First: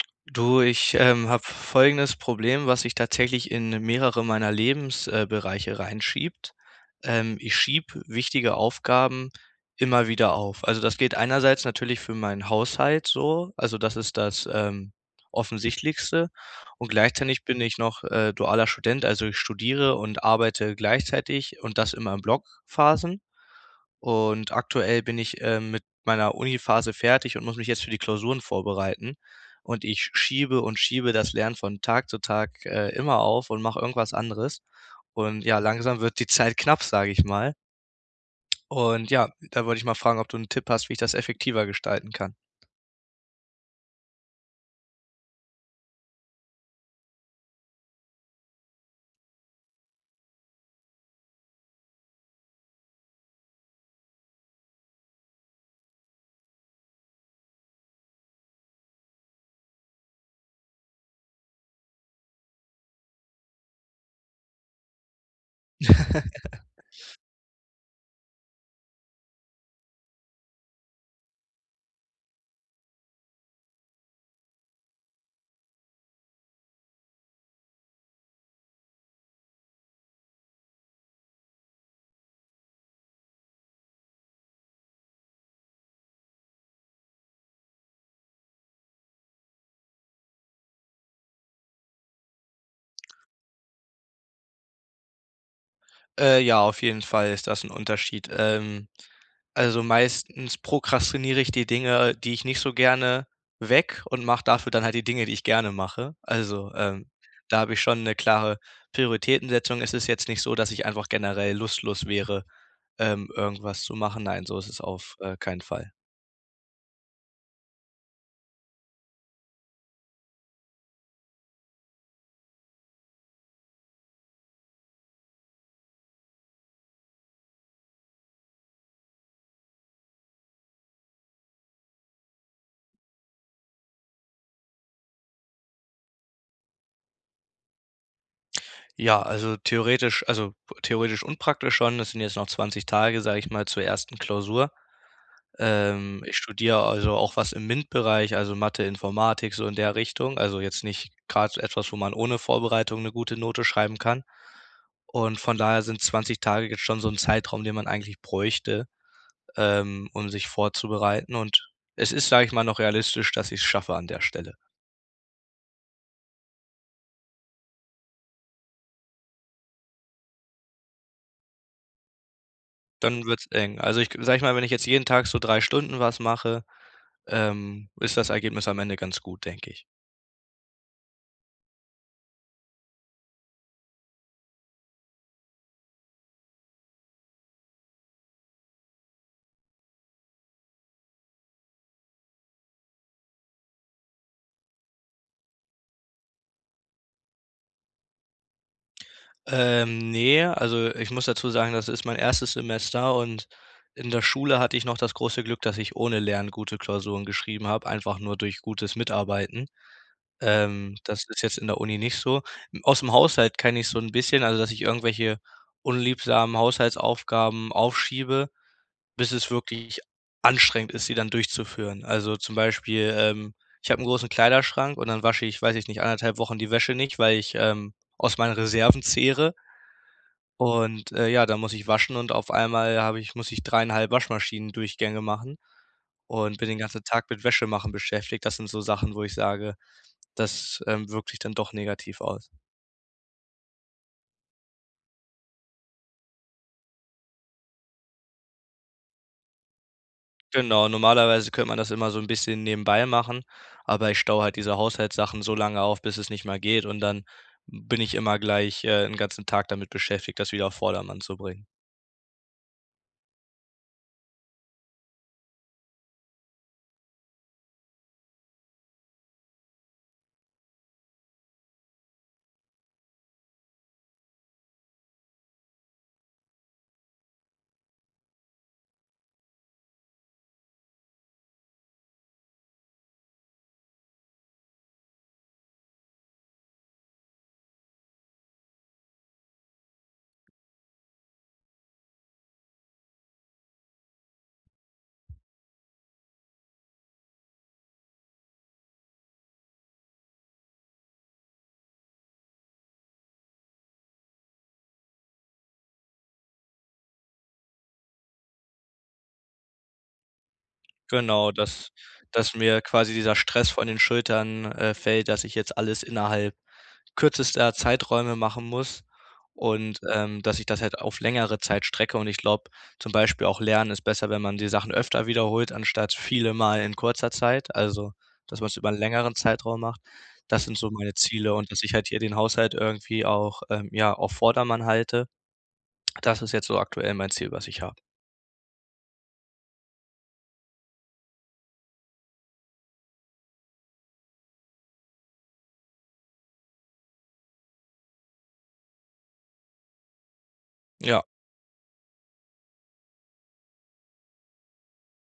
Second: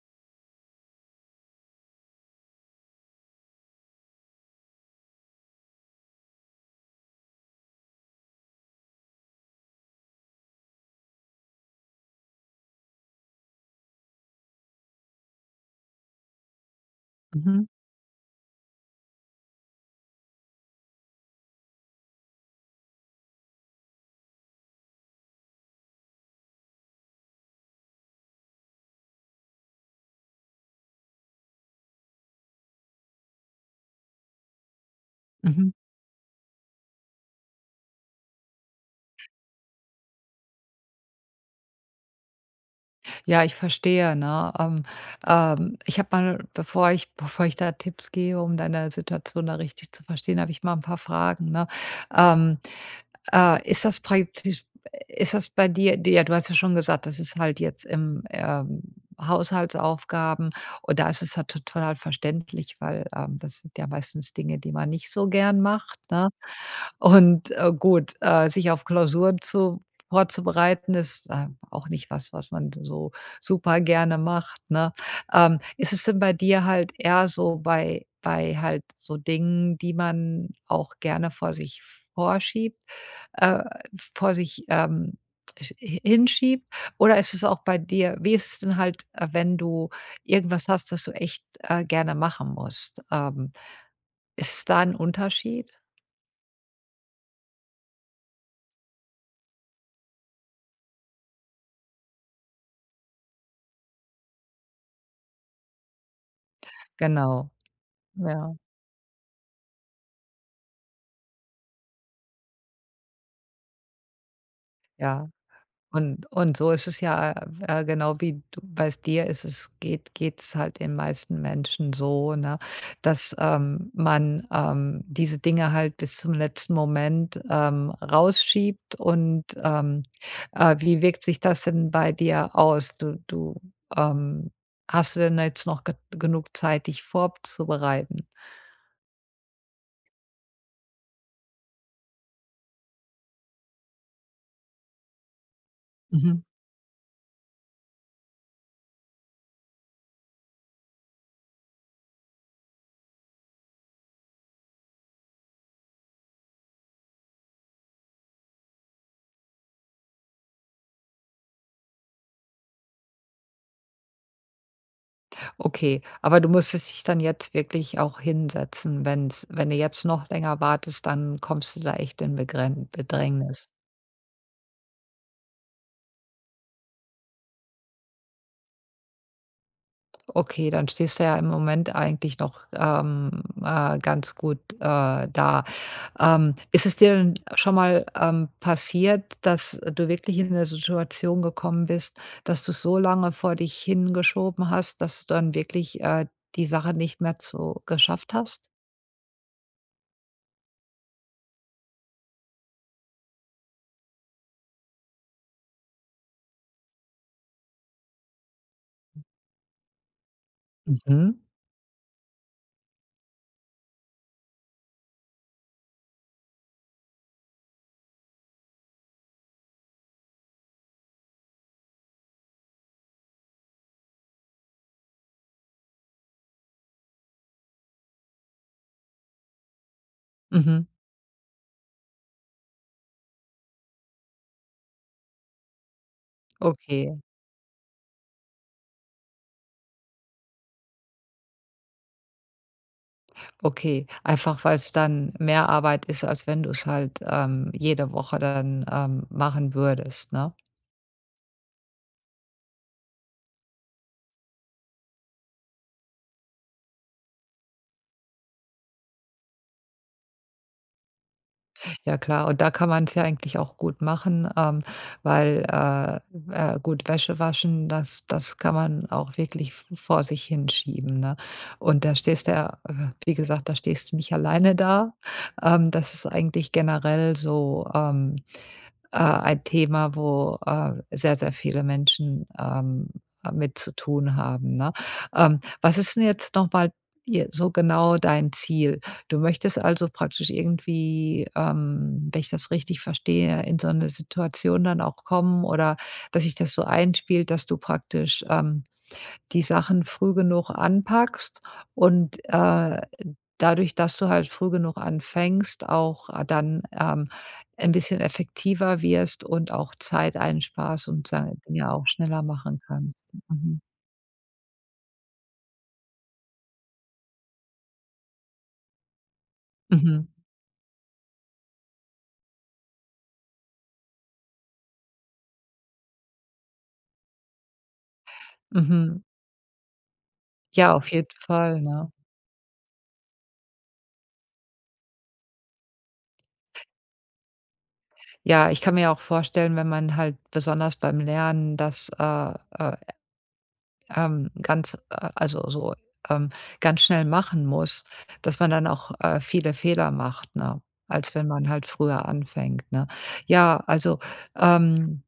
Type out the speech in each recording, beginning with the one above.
Du, ich, ähm, hab folgendes Problem, was sich tatsächlich in mehrere meiner Lebens äh, bereiche reinschiebt. Ähm, ich schieb wichtige Aufgaben immer wieder auf. Also, das geht einerseits natürlich für meinen Haushalt so, also das ist das, ähm, offensichtlichste. Und gleichzeitig bin Mhm. ich noch, äh, dualer Student, also ich studiere und arbeite gleichzeitig und das immer in Blockphasen. Und aktuell bin ich, ähm, mit meiner Uni-Phase fertig und muss mich jetzt für die Klausuren vorbereiten. Und ich schiebe und schiebe das Lernen von Tag zu Tag, äh, immer auf und mach irgendwas anderes. Und ja, Mhm. langsam wird die Zeit knapp, sag ich mal. Und ja, da wollte ich mal fragen, ob du 'n Tipp hast, wie ich das effektiver gestalten kann? Ja, ich verstehe, ne, ähm, ähm, ich hab mal 'n, bevor ich bevor ich da Tipps gebe, um deine Situation da richtig zu verstehen, hab ich mal 'n paar Fragen, ne? Ähm, äh, ist das [unintelligible] ist das bei dir dir? Du hast ja schon gesagt, das ist halt jetzt im, ähm, Haushaltsaufgaben und da ist es halt total halt verständlich, weil, ähm, das sind ja meistens Dinge, die man nicht so gern macht, ne? Und, äh, gut, äh, sich auf Klausuren vor vorzubereiten ist ähm auch nicht was, was man so super gerne macht, ne? Ähm, ist es denn bei dir halt eher so bei bei halt so Dingen, die man auch gerne vor sich vorschiebt, äh, vor sich, ähm, sch hi hinschiebt? Oder ist es auch bei dir wie ist es denn halt, wenn du irgendwas hast, das du echt, äh, gerne machen musst? Ähm, ist es da 'n Unterschied? Äh, ja, auf jeden Fall ist das 'n Unterschied. Ähm, also meistens prokrastinier ich die Dinge, die ich nicht so gerne weg und mach dafür dann halt die Dinge, die ich gerne mache. Also, ähm, Genau, da hab ich schon 'ne ja. klare Prioritätensetzung. Es ist jetzt nicht so, dass ich einfach generell lustlos wäre, ähm, irgendwas zu machen. Nein, so ist es auf, Ja, äh, keinen Fall. und, und so ist es ja, äh, w äh, genau wie du, weißt dir, ist es geht geht’s halt den meisten Menschen so, ne, dass, ähm, man, ähm, diese Dinge halt bis zum letzten Moment, ähm, rausschiebt. Und, ähm, äh, wie wirkt sich das denn bei dir aus? Du du, ähm, hast du denn jetzt noch ge genug Zeit, dich vorzubereiten? Ja, also theoretisch, also theoretisch und praktisch schon. Das sind jetzt noch 20 Tage, sage ich mal, zur ersten Klausur. Ähm, ich Mhm. studier also auch was im MINT-Bereich, also Mathe-Informatik, so in der Richtung. Also jetzt nicht grad so etwas, wo man ohne Vorbereitung 'ne gute Note schreiben kann. Und von daher sind 20 Tage jetzt schon so 'n Zeitraum, den man eigentlich bräuchte, ähm, um sich vorzubereiten. Und es ist, sag ich mal, noch realistisch, dass ich's schaffe an der Stelle. Okay, aber du musstest dich dann jetzt wirklich auch hinsetzen, wenn's wenn du jetzt noch länger wartest, dann kommst du da echt in Begrän Dann wird's Bedrängnis. eng. Also ich, sage ich mal, wenn ich jetzt jeden Tag so 3 Stunden was mache, ähm, ist das Ergebnis am Ende ganz gut, denke ich. Okay, dann stehst du ja im Moment eigentlich noch, ähm, äh, ganz gut, äh, da. Ähm, ist es dir denn schon mal, ähm, passiert, dass, äh, du wirklich in 'ne Situation gekommen bist, dass du's so lange vor dich hingeschoben hast, dass du dann wirklich, äh, die Sache nicht mehr zu geschafft hast? Ähm, ne, also ich muss dazu sagen, das ist mein 1. Semester und in der Schule hatte ich noch das große Glück, dass ich ohne Lernen gute Klausuren geschrieben habe, einfach nur durch gutes Mitarbeiten. Ähm, das Mhm. ist jetzt in der Uni nicht so. Aus 'm Haushalt kenn ich so 'n bisschen, also dass ich irgendwelche unliebsamen Haushaltsaufgaben aufschiebe, bis es wirklich anstrengend ist, sie dann durchzuführen. Also, zum Beispiel, ähm, ich habe 'n großen Kleiderschrank und dann wasche ich, weiß ich nicht, 1,5 Wochen die Wäsche nicht, weil ich, ähm, aus meinen Reserven zehre. Mhm. Und, äh, ja, dann muss ich waschen und auf einmal habe ich muss ich 3,5 Waschmaschinendurchgänge machen und bin den ganzen Okay. Tag mit Wäsche machen beschäftigt. Das sind so Sachen, wo ich sage, das, ähm, wirkt sich dann doch negativ aus. Okay, einfach weil's dann mehr Arbeit ist, als wenn du's halt, ähm, jede Woche dann, ähm, machen würdest, ne? Genau, normalerweise könnte man das immer so 'n bisschen nebenbei machen, aber ich staue halt diese Haushaltssachen so lange auf, bis es nicht mehr geht und dann bin ich immer gleich, äh, 'n ganzen Tag damit beschäftigt, das wieder auf Vordermann zu bringen. Ja klar, und da kann man's ja eigentlich auch gut machen, ähm, weil, äh, äh, gut, Wäsche waschen, das das kann man auch wirklich v vor sich hin schieben, ne? Und da stehst du ja- wie gesagt- da stehst du nicht alleine da. Ähm, das ist eigentlich generell so, ähm, äh, ein Thema, wo, äh, sehr, sehr viele Menschen, ähm, äh, mit zu tun haben, ne? Ähm, was ist 'n jetzt noch mal je so genau dein Ziel? Du möchtest also praktisch irgendwie, ähm, wenn ich das richtig verstehe, in so 'ne Situation dann auch kommen oder dass sich das so einspielt, dass du praktisch, ähm, die Sachen früh genug anpackst und, äh, dadurch, dass du halt früh genug anfängst, auch dann, ähm, 'n bisschen effektiver wirst und auch Zeit einsparst und Genau, dann dass ja auch schneller dass machen mir quasi kannst. dieser Stress Mhm. von den Schultern, äh, fällt, dass ich jetzt alles innerhalb kürzester Zeiträume machen muss und, Mhm. ähm, dass ich das halt auf längere Zeit strecke. Und ich glaub, zum Beispiel auch Lernen ist besser, wenn man die Sachen öfter wiederholt, anstatt viele Male in kurzer Zeit, also dass man's über 'n Mhm. längeren Zeitraum macht. Das sind so Ja, auf meine jeden Ziele und Fall, dass ich halt ne? hier den Haushalt irgendwie auch, ähm, ja auf Vordermann halte, das ist jetzt so aktuell mein Ziel, was ich hab. Ja, ich kann mir auch vorstellen, wenn man halt besonders beim Lernen das, äh äh ähm, ganz also, so, ähm, ganz schnell machen muss, dass man dann, äh, auch viele Fehler macht, ne, Ja. als wenn man halt früher anfängt, ne? Ja, also, ähm,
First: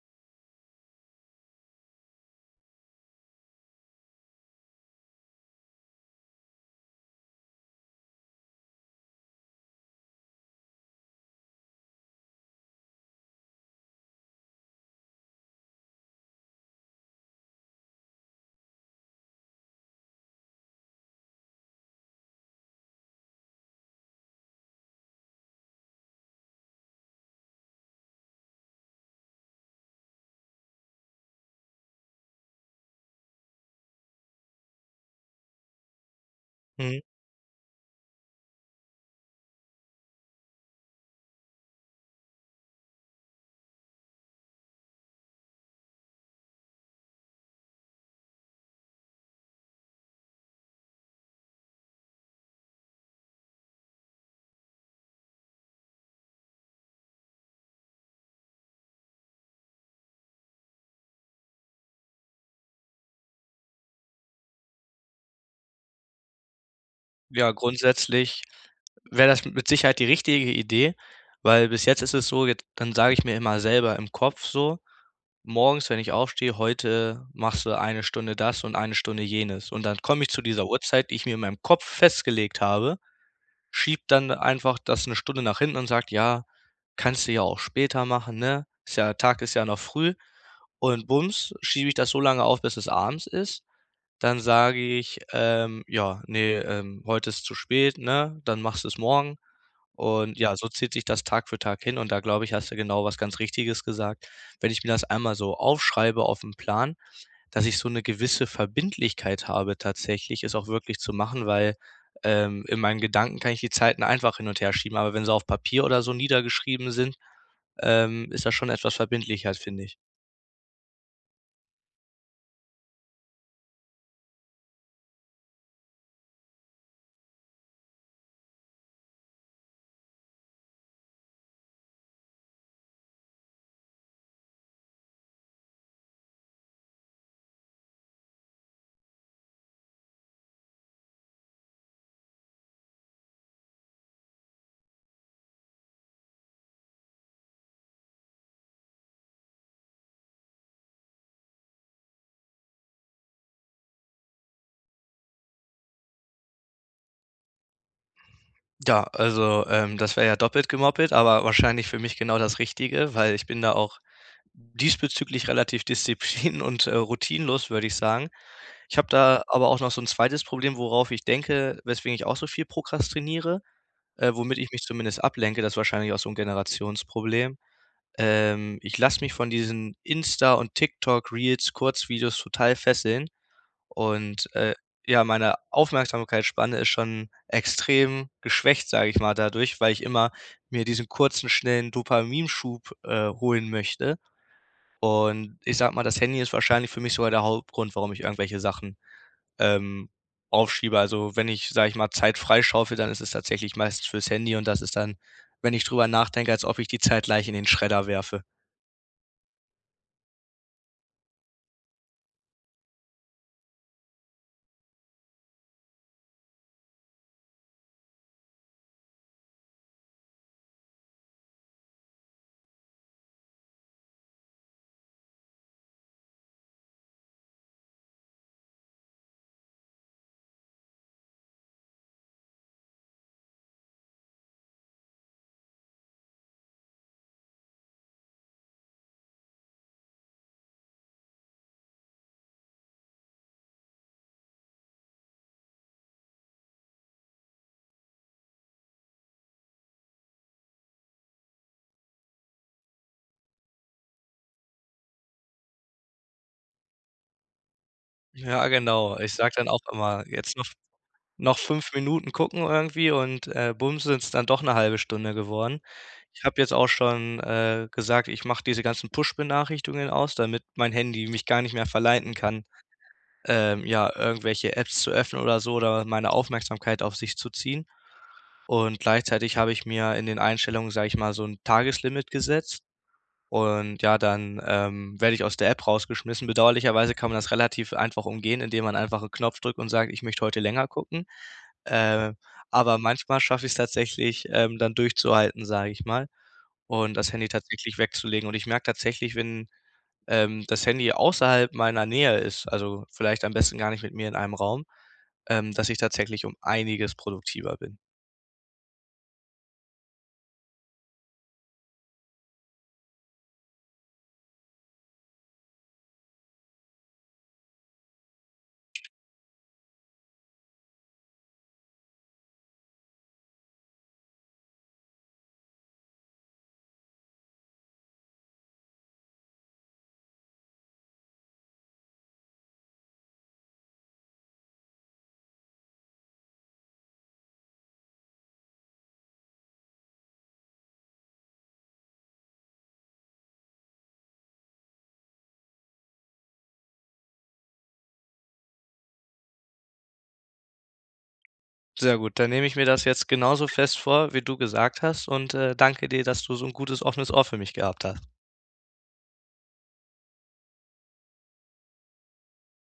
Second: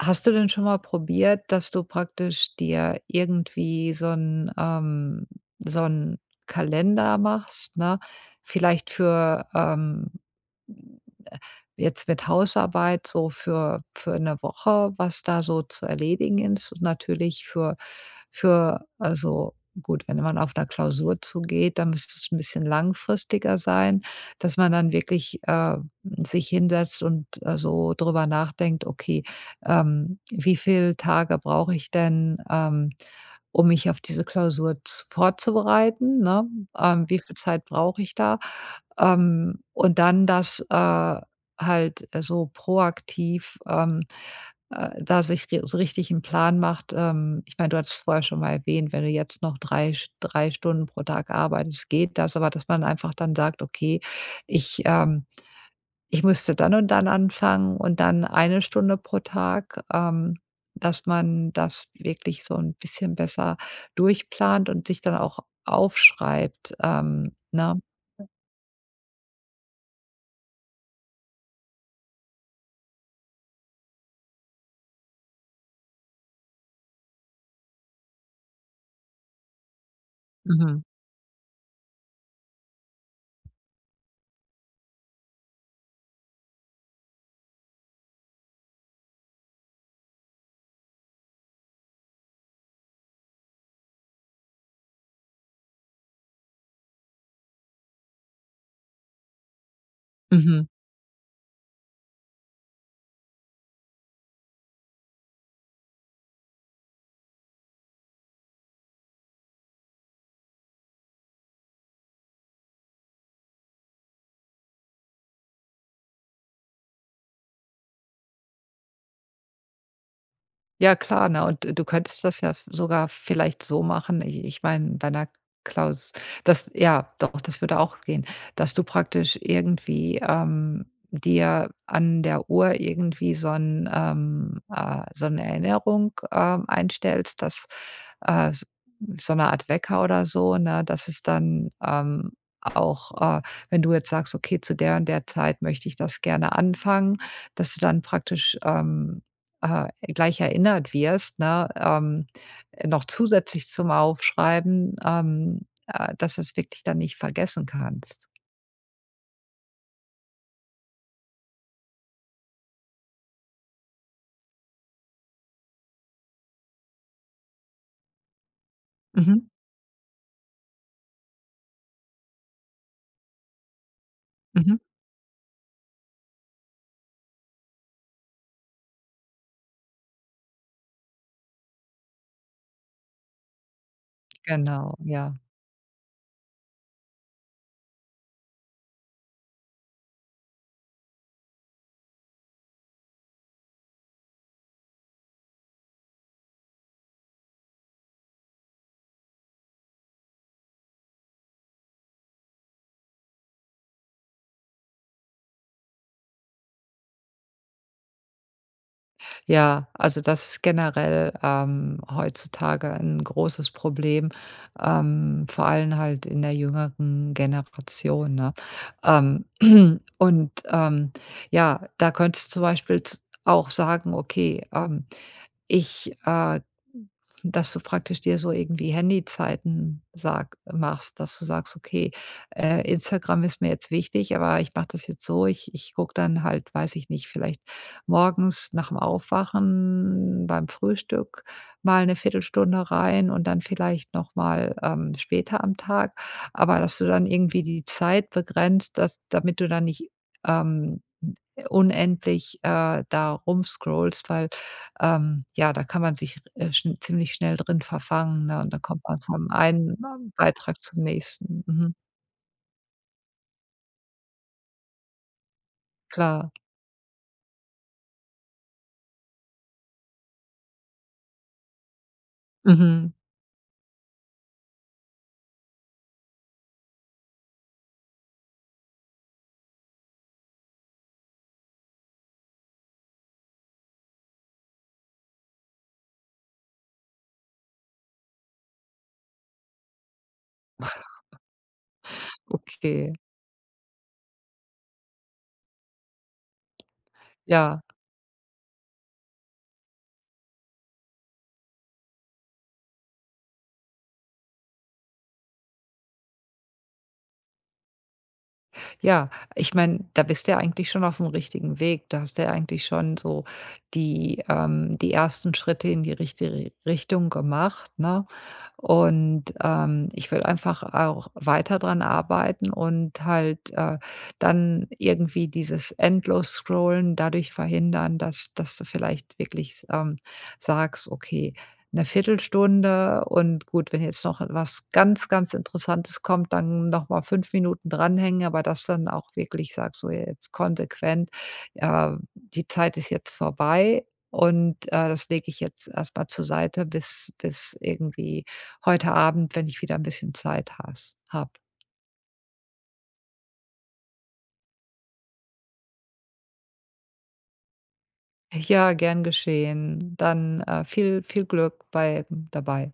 hast du denn schon mal probiert, dass du praktisch dir irgendwie so 'n ähm, so 'n Kalender machst, ne? Vielleicht für ähm, jetzt mit Hausarbeit so für für 'ne Woche, was da so zu erledigen ist und natürlich für für also gut, wenn man auf 'ner Klausur zugeht, dann müsste es 'n bisschen langfristiger sein, dass man dann wirklich, ähm, sich hinsetzt und, äh, so drüber nachdenkt: „Okay, ähm, wie viel Tage brauche ich denn, ähm, um mich auf diese Klausur z vorzubereiten“, ne? Mhm. Ähm, wie viel Zeit brauche ich da? Ähm, und dann das, äh, halt so proaktiv, ähm, äh, da sich ri so richtig 'n Plan macht. Ähm, ich mein, du hattest vorher schon mal erwähnt, wenn du jetzt noch drei sch drei Stunden pro Tag arbeitest, geht das. Aber, dass man einfach dann sagt: „Okay, ich, ähm, ich müsste dann und dann anfangen und dann eine Stunde pro Tag“, ähm, dass man das wirklich so 'n bisschen besser durchplant und sich dann auch aufschreibt. Ähm, Ja, ne? grundsätzlich wär das mit Sicherheit die richtige Idee, weil bis jetzt ist es so, jetzt dann sage ich mir immer selber im Kopf so, morgens, wenn ich aufstehe: „Heute machst du 1 Stunde das und 1 Stunde jenes.“ Und dann komme ich zu dieser Mhm. Uhrzeit, die ich mir in meinem Kopf festgelegt habe, schiebe dann einfach das 'ne Stunde nach hinten und sag: „Ja, kannst du ja auch später machen, ne? Ist ja Tag ist ja noch früh." Und bums schiebe ich das so lange auf, bis es abends ist. Dann sag ich: „Ähm, ja, ne, ähm, heute ist zu spät, ne, dann machst du's morgen“ und ja, Mhm. so zieht sich das Tag für Tag hin und da, glaub ich, hast du genau was ganz Richtiges gesagt, wenn ich mir das einmal so aufm Plan aufschreibe, dass ich so 'n gewisse Verbindlichkeit habe tatsächlich, es auch wirklich zu machen, weil, ähm, in meinen Gedanken kann ich die Zeiten einfach hin und herschieben, aber wenn sie auf Papier oder so niedergeschrieben sind, ähm, ist das schon etwas verbindlicher, find ich. Ja klar, ne, und du könntest das ja v sogar vielleicht so machen, i ich mein, bei 'ner Klaus das ja, doch, das würde auch gehen, dass du praktisch irgendwie, ähm, dir an der Uhr irgendwie so 'n ähm, äh, so 'n Erinnerung, ähm, einstellst, dass, äh, so 'ne Art Wecker oder so, ne, dass es dann, ähm, auch, äh, wenn du jetzt sagst: „Okay, zu der und der Zeit möchte ich das gerne anfangen“, dass du dann praktisch, ähm, äh, gleich erinnert wirst, ne, ähm, noch zusätzlich zum Aufschreiben, ähm, äh, dass du es wirklich dann nicht vergessen kannst. Ja, also, ähm, das wär ja doppelt gemoppelt, aber wahrscheinlich für mich genau das Richtige, weil ich bin da auch diesbezüglich relativ disziplin und, äh, routinenlos, würd ich sagen. Ich hab da Mhm. aber auch noch so 'n 2. Problem, worauf ich denke, weswegen ich auch so viel prokrastiniere, äh, womit ich Mhm. mich zumindest ablenke. Das wahrscheinlich auch so 'n Generationsproblem. Ähm, ich lass mich von diesen Insta und TikTok-Reels-Kurzvideos total fesseln. Und, äh, Genau, ja, ja. meine Aufmerksamkeitsspanne ist schon extrem geschwächt, sage ich mal, dadurch, weil ich immer mir diesen kurzen, schnellen Dopaminschub, äh, holen möchte. Und ich sage mal, das Handy ist wahrscheinlich für mich sogar der Hauptgrund, warum ich irgendwelche Sachen, ähm, aufschiebe. Also wenn ich, sage ich mal, Zeit freischaufele, dann ist es tatsächlich meistens für's Handy und das ist dann, wenn ich drüber nachdenke, als ob ich die Zeit gleich in den Schredder werfe. Ja, also das ist generell, ähm, heutzutage 'n großes Problem, ähm, vor allem halt in der jüngeren Generation, ne? Ähm, Und, ähm, ja, da könntest zum Beispiel z auch sagen: „Okay, ähm, ich“, äh, dass du praktisch dir so irgendwie Handyzeiten sag machst, dass du sagst, okay, äh, Instagram ist mir jetzt wichtig, aber ich mach das jetzt so, ich ich guck dann halt- weiß ich nicht- vielleicht morgens nach 'm Aufwachen beim Frühstück mal 'ne Viertelstunde rein und dann vielleicht nochmal, ähm, später am Tag, aber dass du dann irgendwie die Zeit begrenzt, dass damit du da nicht, ähm, unendlich, äh, da rumscrollst, weil, ähm, ja, da kann man sich r äh, schn ziemlich schnell drin verfangen, ne, Ja, und dann kommt genau. man Ich vom sag dann auch einen immer, jetzt noch Beitrag zum noch nächsten. 5 Mhm. Minuten gucken irgendwie und, äh, bumm sind's dann doch 'ne halbe Stunde geworden. Ich Klar. hab jetzt auch schon, äh, gesagt, ich mach diese ganzen Push-Benachrichtigungen aus, damit mein Handy mich gar nicht mehr verleiten kann, Mhm. ähm, ja, irgendwelche Apps zu öffnen oder so oder meine Aufmerksamkeit auf sich zu ziehen. Und gleichzeitig hab ich mir in den Einstellungen, sag ich mal, so 'n Tageslimit gesetzt und ja, dann, ähm, werd ich aus der App rausgeschmissen. Bedauerlicherweise kann man das relativ einfach umgehen, indem man einfach 'n Knopf drückt und sagt: „Ich möchte heute länger gucken“, äh, aber Okay. manchmal schaff ich's tatsächlich, ähm, dann durchzuhalten, sag ich mal, und das Handy Ja. tatsächlich wegzulegen. Und ich merk tatsächlich, wenn, ähm, das Handy außerhalb meiner Nähe ist, also vielleicht am besten gar nicht mit mir in einem Raum, ähm, dass ich tatsächlich um einiges produktiver bin. Ja, ich mein, da bist du ja eigentlich schon aufm richtigen Weg. Da hast du ja eigentlich schon so die, ähm die ersten Schritte in die richtige Richtung gemacht, ne? Und, ähm, ich will einfach auch weiter dran arbeiten und halt, äh, dann irgendwie dieses Endlos-Scrollen dadurch verhindern, dass dass du vielleicht wirklich s ähm, sagst, okay, 'ne Viertelstunde und gut, wenn jetzt noch was ganz, ganz Interessantes kommt, dann nochmal 5 Minuten dranhängen, aber dass du dann auch wirklich sagst, so jetzt konsequent, äh: „Die Zeit ist jetzt vorbei und, äh, das leg ich jetzt erstmal zur Seite, bis bis irgendwie heute Abend, wenn ich wieder 'n bisschen Zeit hast hab.“ Sehr gut, dann nehme ich mir das jetzt genauso fest vor, wie du gesagt hast und, äh, danke dir, dass du so 'n gutes offenes Ohr für mich gehabt hast. Ja, gern geschehen. Dann, äh, viel, viel Glück bei dabei.